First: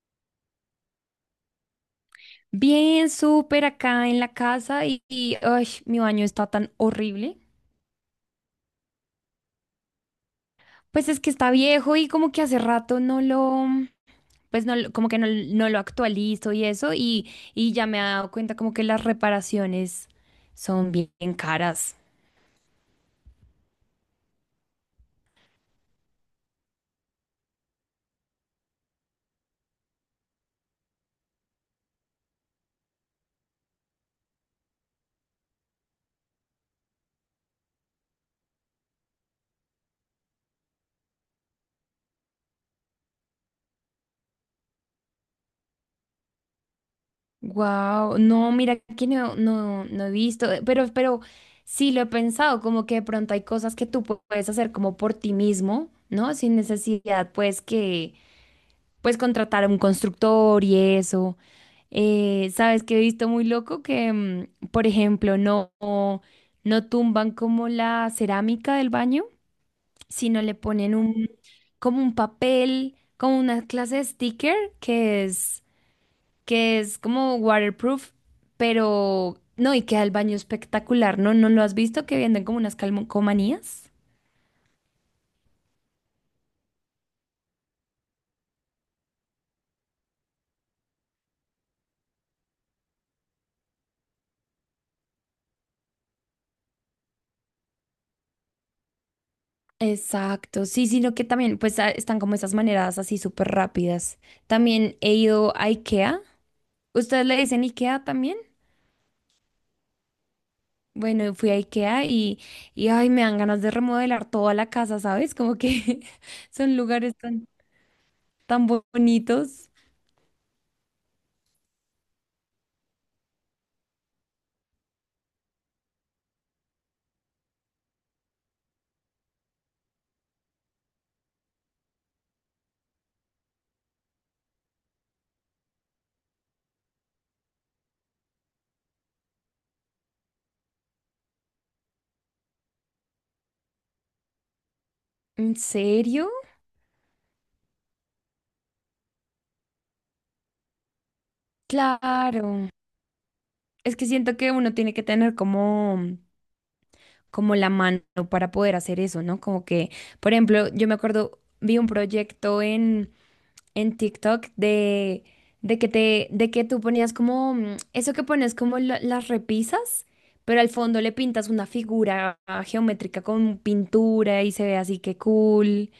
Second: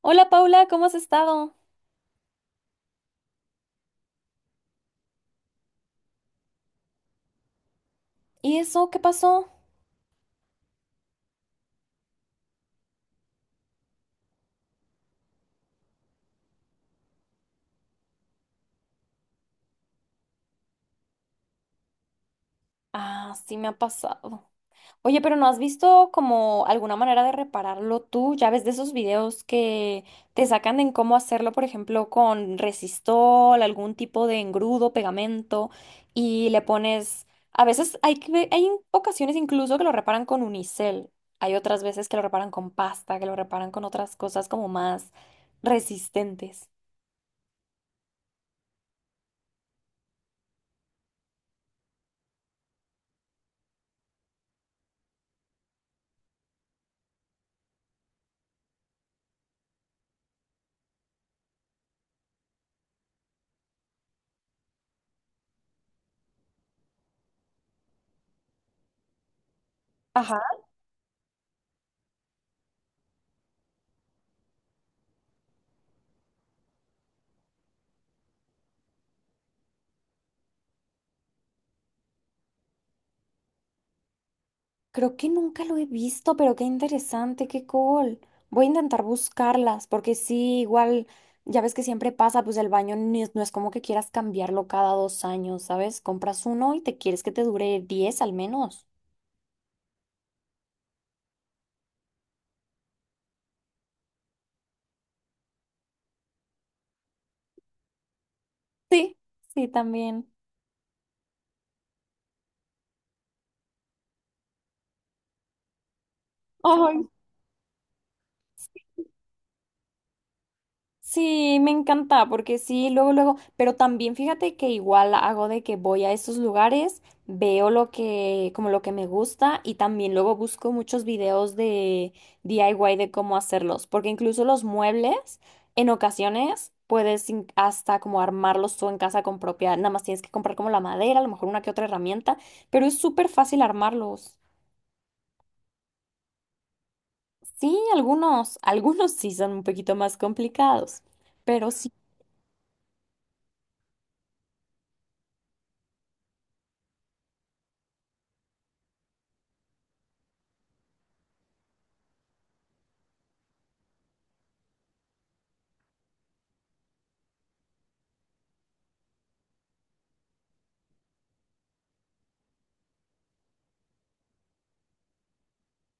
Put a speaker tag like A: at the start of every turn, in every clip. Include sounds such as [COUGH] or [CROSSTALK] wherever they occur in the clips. A: Hola Paula, ¿cómo has estado?
B: Bien, súper acá en la casa ay, mi baño está tan horrible.
A: ¿Y eso qué pasó?
B: Pues es que está viejo y como que hace rato no lo, pues no, lo- como que no lo actualizo y eso y ya me he dado cuenta como que las reparaciones son bien caras.
A: Ah, sí me ha pasado. Oye, pero ¿no has visto como alguna manera de repararlo tú? Ya ves de esos videos que te sacan en cómo hacerlo, por ejemplo, con resistol, algún tipo de engrudo, pegamento, y le pones... A veces hay ocasiones incluso que lo reparan con unicel. Hay otras veces que lo reparan con pasta, que lo reparan con otras cosas como más resistentes.
B: Wow, no, mira que no he visto, pero sí lo he pensado, como que de pronto hay cosas que puedes hacer como por ti mismo, ¿no? Sin necesidad, pues contratar a un constructor y eso. ¿Sabes qué he visto muy loco? Que, por ejemplo, no tumban como la cerámica del baño, sino le ponen como un papel, como una clase de sticker que es como waterproof, pero no, y queda el baño espectacular, ¿no? ¿No lo has visto que venden como unas calcomanías?
A: Creo que nunca lo he visto, pero qué interesante, qué cool. Voy a intentar buscarlas, porque sí, igual, ya ves que siempre pasa, pues el baño ni es- no es como que quieras cambiarlo cada dos años, ¿sabes? Compras uno y te quieres que te dure diez al menos.
B: Exacto, sí, sino que también pues están como esas maneras así súper rápidas. También he ido a IKEA. ¿Ustedes le dicen IKEA también?
A: Sí, sí, también.
B: Bueno, fui a IKEA y ay, me dan ganas de remodelar toda la casa, ¿sabes? Como que [LAUGHS] son
A: Ay.
B: lugares tan, bonitos.
A: Sí, me encanta, porque sí, luego, luego, pero también fíjate que igual hago de que voy a esos lugares, veo lo que, como lo que me gusta y también luego busco muchos videos de DIY de cómo hacerlos, porque incluso los muebles, en ocasiones puedes hasta como armarlos tú en casa con propia, nada más tienes que comprar como la madera, a lo mejor una que otra herramienta, pero es súper fácil armarlos.
B: ¿En serio?
A: Sí, algunos, [LAUGHS] algunos sí son un poquito más complicados. Pero
B: Claro. Es que siento que uno tiene que tener como, como la mano para poder hacer eso, ¿no? Como que, por ejemplo, yo me acuerdo, vi un proyecto en TikTok de que tú ponías como, eso que pones como las repisas, pero al fondo le pintas una figura geométrica con pintura y se ve así que cool.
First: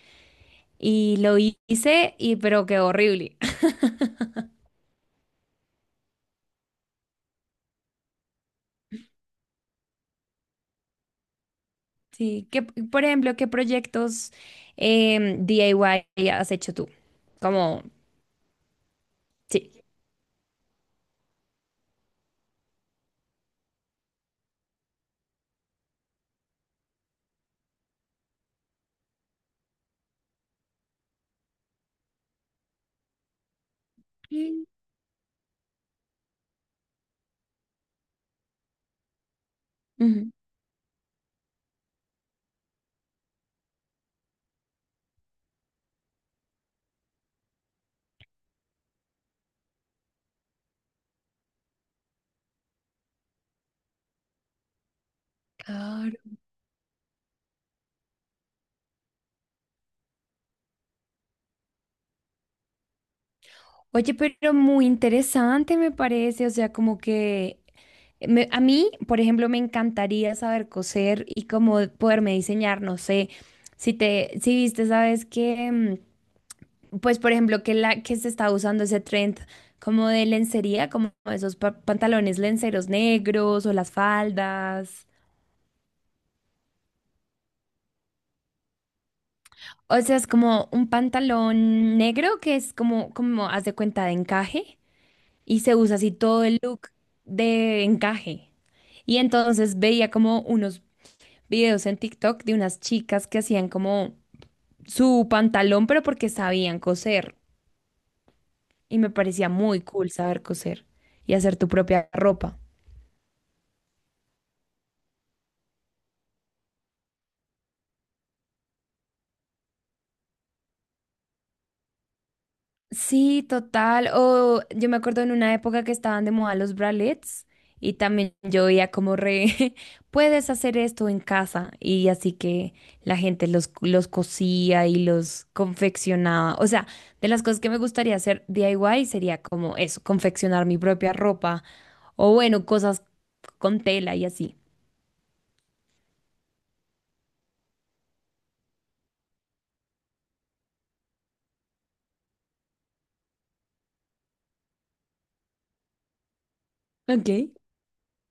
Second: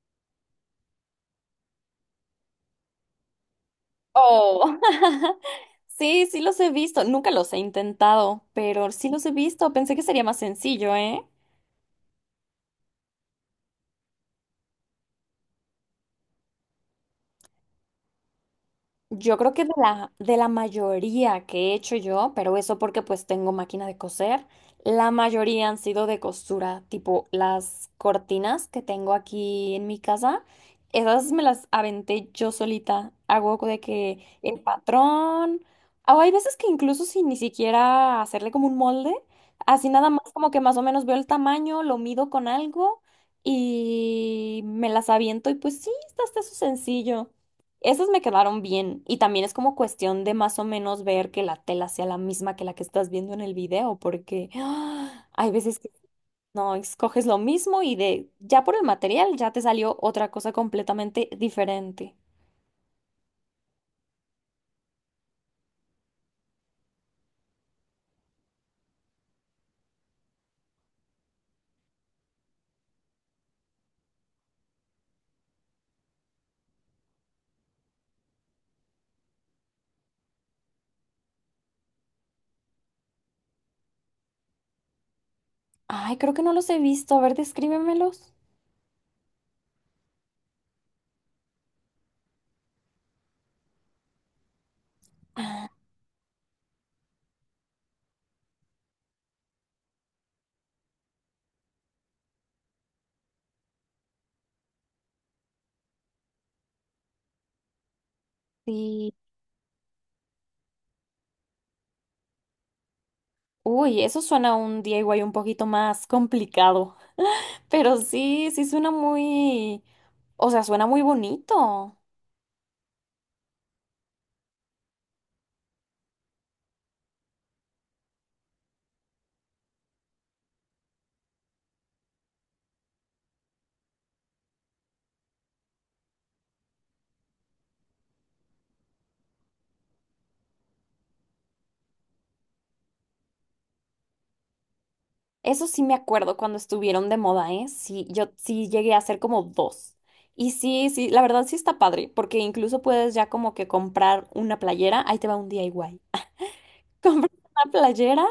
B: Y lo hice y pero quedó horrible. [LAUGHS]
A: Oh, [LAUGHS] sí, sí los he visto. Nunca los he intentado, pero sí los he visto. Pensé que sería más sencillo, ¿eh?
B: Sí, que, por ejemplo, ¿qué proyectos DIY has hecho tú? Como,
A: Yo creo que de
B: sí.
A: la, de la mayoría que he hecho yo, pero eso porque pues tengo máquina de coser, la mayoría han sido de costura, tipo las cortinas que tengo aquí en mi casa, esas me las aventé yo solita. Hago de que el
B: Mm,
A: patrón, o hay veces que incluso sin ni siquiera hacerle como un molde, así nada más como que más o menos veo el tamaño, lo mido con algo y me las aviento y pues sí, está hasta eso sencillo. Esas me quedaron bien y también es como cuestión de más o menos ver que la tela sea la misma que la que estás viendo en el video, porque ¡ah! Hay veces que
B: ujú.
A: no escoges lo mismo y de ya por el material ya te salió otra cosa completamente diferente.
B: Oye, pero muy interesante me parece, o sea, como que a mí, por ejemplo, me encantaría saber coser y como poderme diseñar, no sé, si viste, sabes que, pues, por ejemplo, que la que se está usando ese trend como de lencería, como esos pantalones lenceros negros o las faldas.
A: Ay, creo que no los he visto. A ver, descríbemelos.
B: O sea, es como un pantalón negro que es haz de cuenta de encaje. Y
A: Ah,
B: se usa así todo el look de encaje. Y entonces veía como unos videos en TikTok de unas chicas que hacían como su pantalón, pero porque sabían coser. Y me
A: sí.
B: parecía muy cool saber coser y hacer tu propia ropa.
A: Uy, eso suena a un DIY un poquito más complicado, [LAUGHS] pero sí, sí suena muy, o sea, suena muy bonito.
B: Sí, total. O yo me acuerdo en una época que estaban de moda los bralets y también yo veía como [LAUGHS] puedes hacer esto en casa y así que la gente los cosía y los confeccionaba. O sea, de las cosas que me gustaría hacer DIY sería como eso, confeccionar mi propia ropa o bueno, cosas con tela y así.
A: Eso sí me acuerdo cuando estuvieron de moda, ¿eh? Sí, yo sí llegué a hacer como dos. Y sí, sí, la verdad sí está padre, porque incluso puedes ya como que comprar una playera, ahí te va un DIY. [LAUGHS]
B: Ok.
A: Compras una playera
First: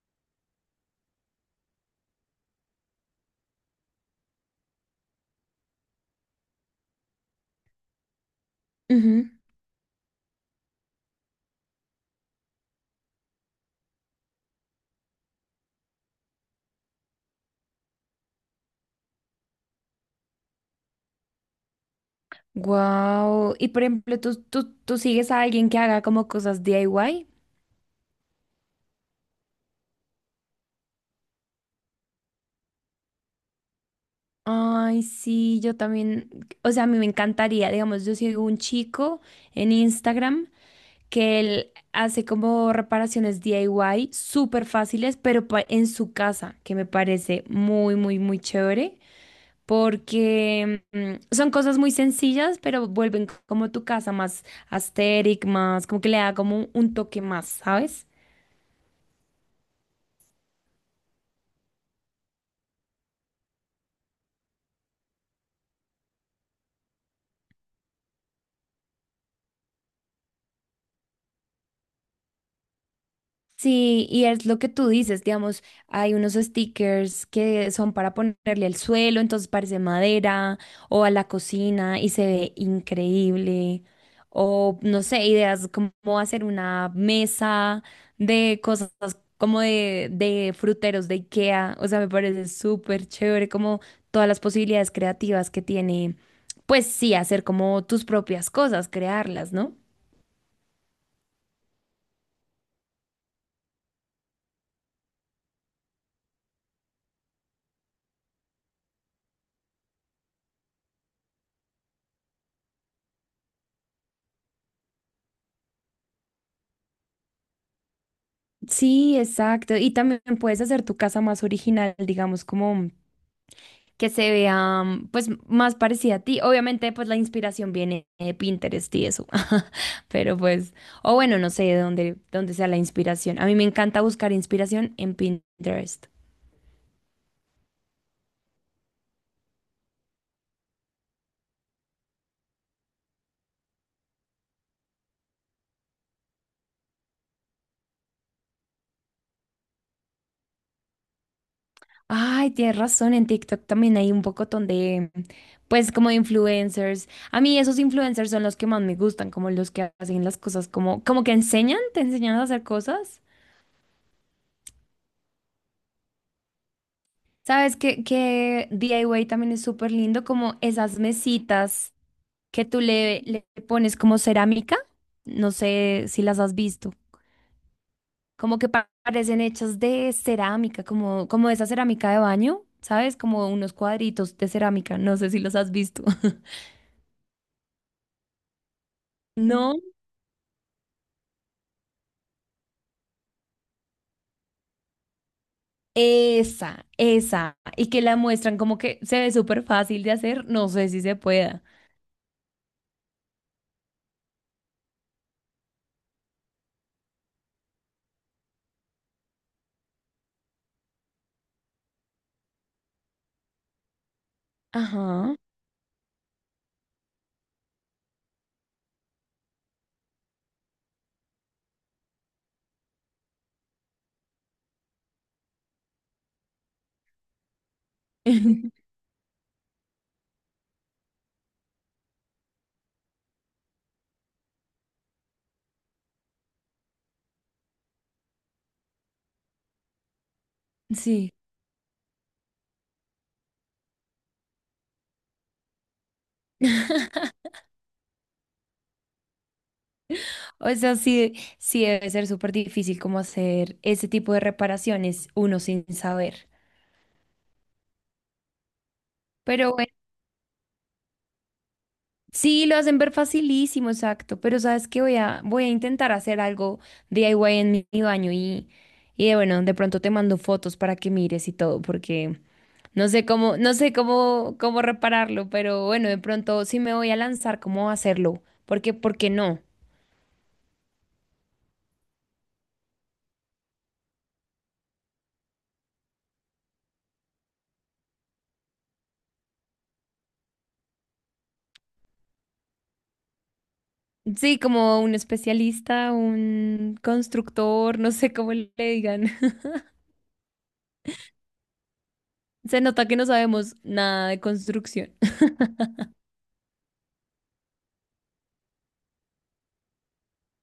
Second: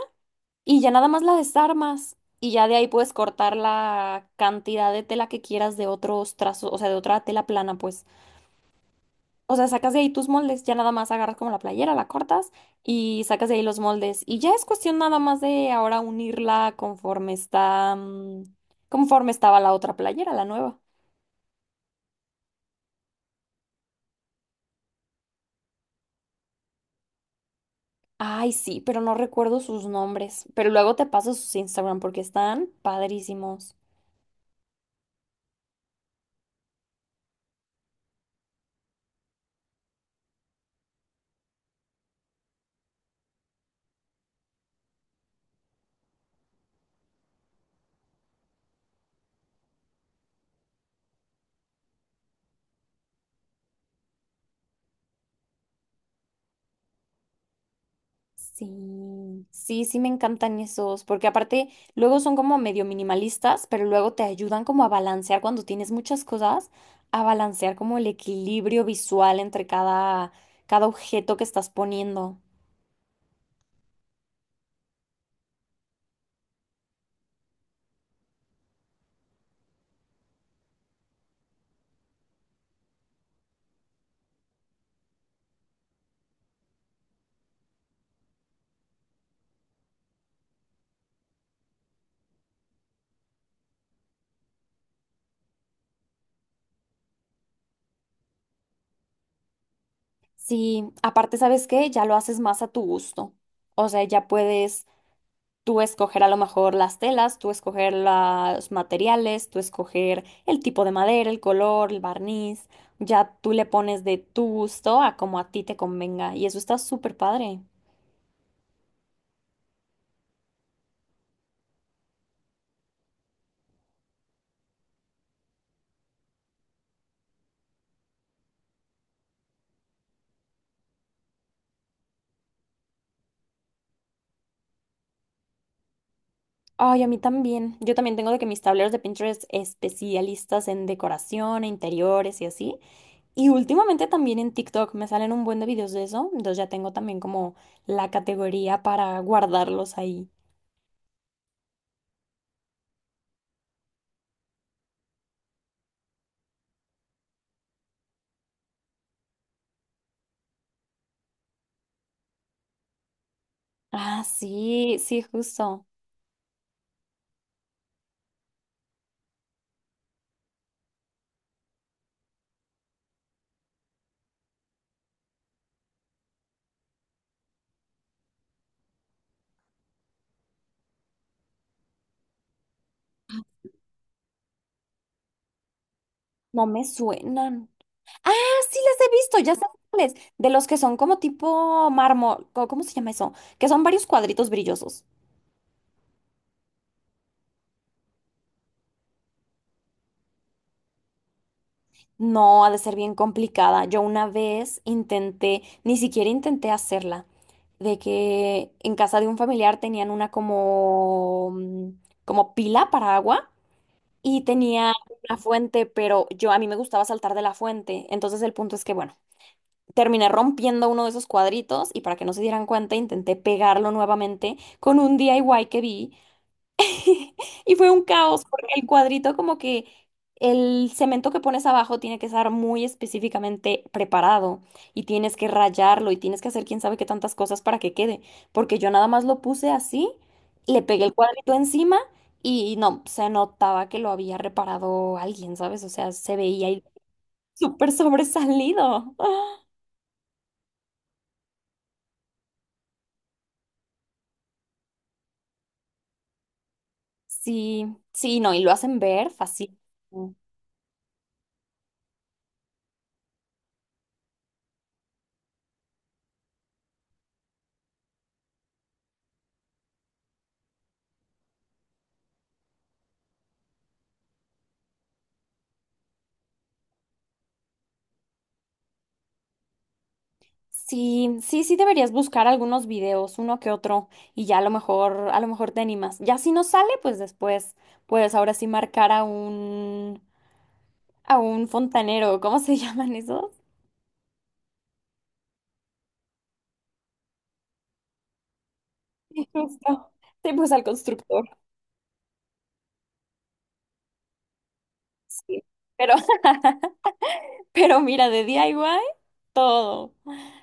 A: y ya nada más la desarmas y ya de ahí puedes cortar la cantidad de tela que quieras de otros trazos, o sea, de otra tela plana, pues. O sea, sacas de ahí tus moldes, ya nada más agarras como la playera, la cortas y sacas de ahí los moldes. Y ya es cuestión nada más de ahora unirla conforme está, mm, conforme estaba la otra playera, la nueva.
B: Wow. Y por ejemplo, ¿tú sigues a alguien que haga como cosas DIY?
A: Ay, sí, pero no recuerdo sus nombres. Pero luego te paso sus Instagram porque están padrísimos.
B: Ay, sí, yo también, o sea, a mí me encantaría, digamos, yo sigo un chico en Instagram que él hace como reparaciones DIY súper fáciles, pero en su casa, que me parece muy chévere, porque son cosas muy sencillas, pero vuelven como tu casa más asteric, más, como que le da como un toque más, ¿sabes?
A: Sí, sí, sí me encantan esos, porque aparte luego son como medio minimalistas, pero luego te ayudan como a balancear cuando tienes muchas cosas, a balancear como el equilibrio visual entre cada objeto que estás poniendo.
B: Sí, y es lo que tú dices, digamos, hay unos stickers que son para ponerle al suelo, entonces parece madera, o a la cocina y se ve increíble, o no sé, ideas como hacer una mesa de cosas como de fruteros de IKEA, o sea, me parece súper chévere como todas las posibilidades creativas que tiene, pues sí, hacer como tus propias cosas, crearlas, ¿no?
A: Sí, aparte, ¿sabes qué? Ya lo haces más a tu gusto. O sea, ya puedes tú escoger a lo mejor las telas, tú escoger los materiales, tú escoger el tipo de madera, el color, el barniz. Ya tú le pones de tu gusto a como a ti te convenga. Y eso está súper padre.
B: Sí, exacto. Y también puedes hacer tu casa más original, digamos, como que se vea pues más parecida a ti. Obviamente, pues la inspiración viene de Pinterest y eso. [LAUGHS] Pero pues, o bueno, no sé de dónde, dónde sea la inspiración. A mí me encanta buscar inspiración en Pinterest.
A: Ay, a mí también. Yo también tengo de que mis tableros de Pinterest especialistas en decoración, e interiores y así. Y últimamente también en TikTok me salen un buen de videos de eso. Entonces ya tengo también como la categoría para guardarlos ahí.
B: Ay, tienes razón, en TikTok también hay un pocotón de, pues, como de influencers. A mí esos influencers son los que más me gustan, como los que hacen las cosas como, como que enseñan, te enseñan a hacer cosas.
A: Ah, sí, sí, justo.
B: Sabes que DIY también es súper lindo, como esas mesitas que le pones como cerámica. No sé si las has visto. Como que parecen hechas de cerámica, como, como esa cerámica de baño, ¿sabes? Como unos cuadritos de cerámica. No sé si los has visto. [LAUGHS]
A: No me suenan. Ah, sí las he visto, ya sé
B: No,
A: cuáles. De los que son como tipo mármol, ¿cómo se llama eso? Que son varios cuadritos brillosos.
B: esa. Y que la muestran como que se ve súper fácil de hacer. No sé si se pueda.
A: No, ha de ser bien complicada. Yo una vez intenté, ni siquiera intenté hacerla, de que en casa de un familiar tenían una como, mm, como pila para agua y tenía
B: Ajá.
A: una fuente, pero yo a mí me gustaba saltar de la fuente. Entonces el punto es que, bueno. Terminé rompiendo uno de esos cuadritos y para que no se dieran cuenta intenté pegarlo nuevamente con un DIY que vi [LAUGHS] y fue un caos porque el
B: [LAUGHS]
A: cuadrito como que el cemento que pones abajo tiene que estar muy específicamente preparado y tienes que rayarlo y tienes que hacer quién sabe qué tantas cosas para que quede porque yo nada más lo puse así, le pegué el
B: Sí.
A: cuadrito encima y no, se notaba que lo había reparado alguien, ¿sabes? O sea, se veía ahí
B: [LAUGHS]
A: súper sobresalido.
B: O sea, sí, sí debe ser súper difícil como hacer ese tipo de reparaciones uno sin saber.
A: Sí, sí, no, y lo hacen ver
B: Pero
A: fácil.
B: bueno, sí, lo hacen ver facilísimo, exacto. Pero sabes que voy a intentar hacer algo DIY en mi baño y bueno, de pronto te mando fotos para que mires y todo, porque no sé cómo, cómo repararlo, pero bueno, de pronto sí me voy a lanzar cómo hacerlo, porque, ¿por qué no?
A: Sí, sí, sí deberías buscar algunos videos, uno que otro, y ya a lo mejor te animas. Ya si no sale, pues después, pues ahora sí marcar a un fontanero, ¿cómo se llaman esos?
B: Sí, como un especialista, un constructor, no sé cómo le digan.
A: [LAUGHS] Justo. Sí, pues al constructor.
B: Se nota que no sabemos nada de construcción. [LAUGHS]
A: Sí. Pero Pero mira, de DIY, todo.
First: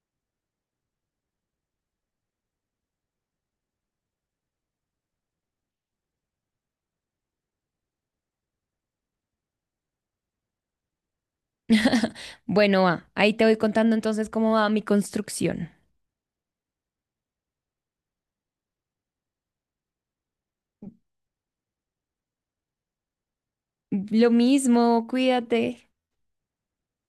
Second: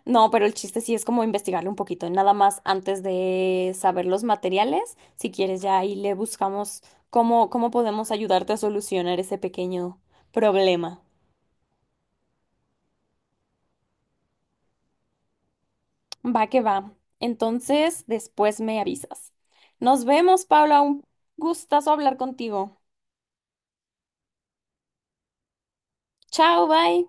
A: No, pero el chiste sí es como investigarle un poquito, nada más antes de saber los materiales. Si quieres, ya ahí le buscamos cómo podemos ayudarte a solucionar ese pequeño problema.
B: Bueno, va, ahí te voy contando entonces cómo va mi construcción.
A: Va que va. Entonces, después me avisas. Nos vemos, Paula. Un gustazo hablar contigo.
B: Lo mismo, cuídate.
A: Chao, bye.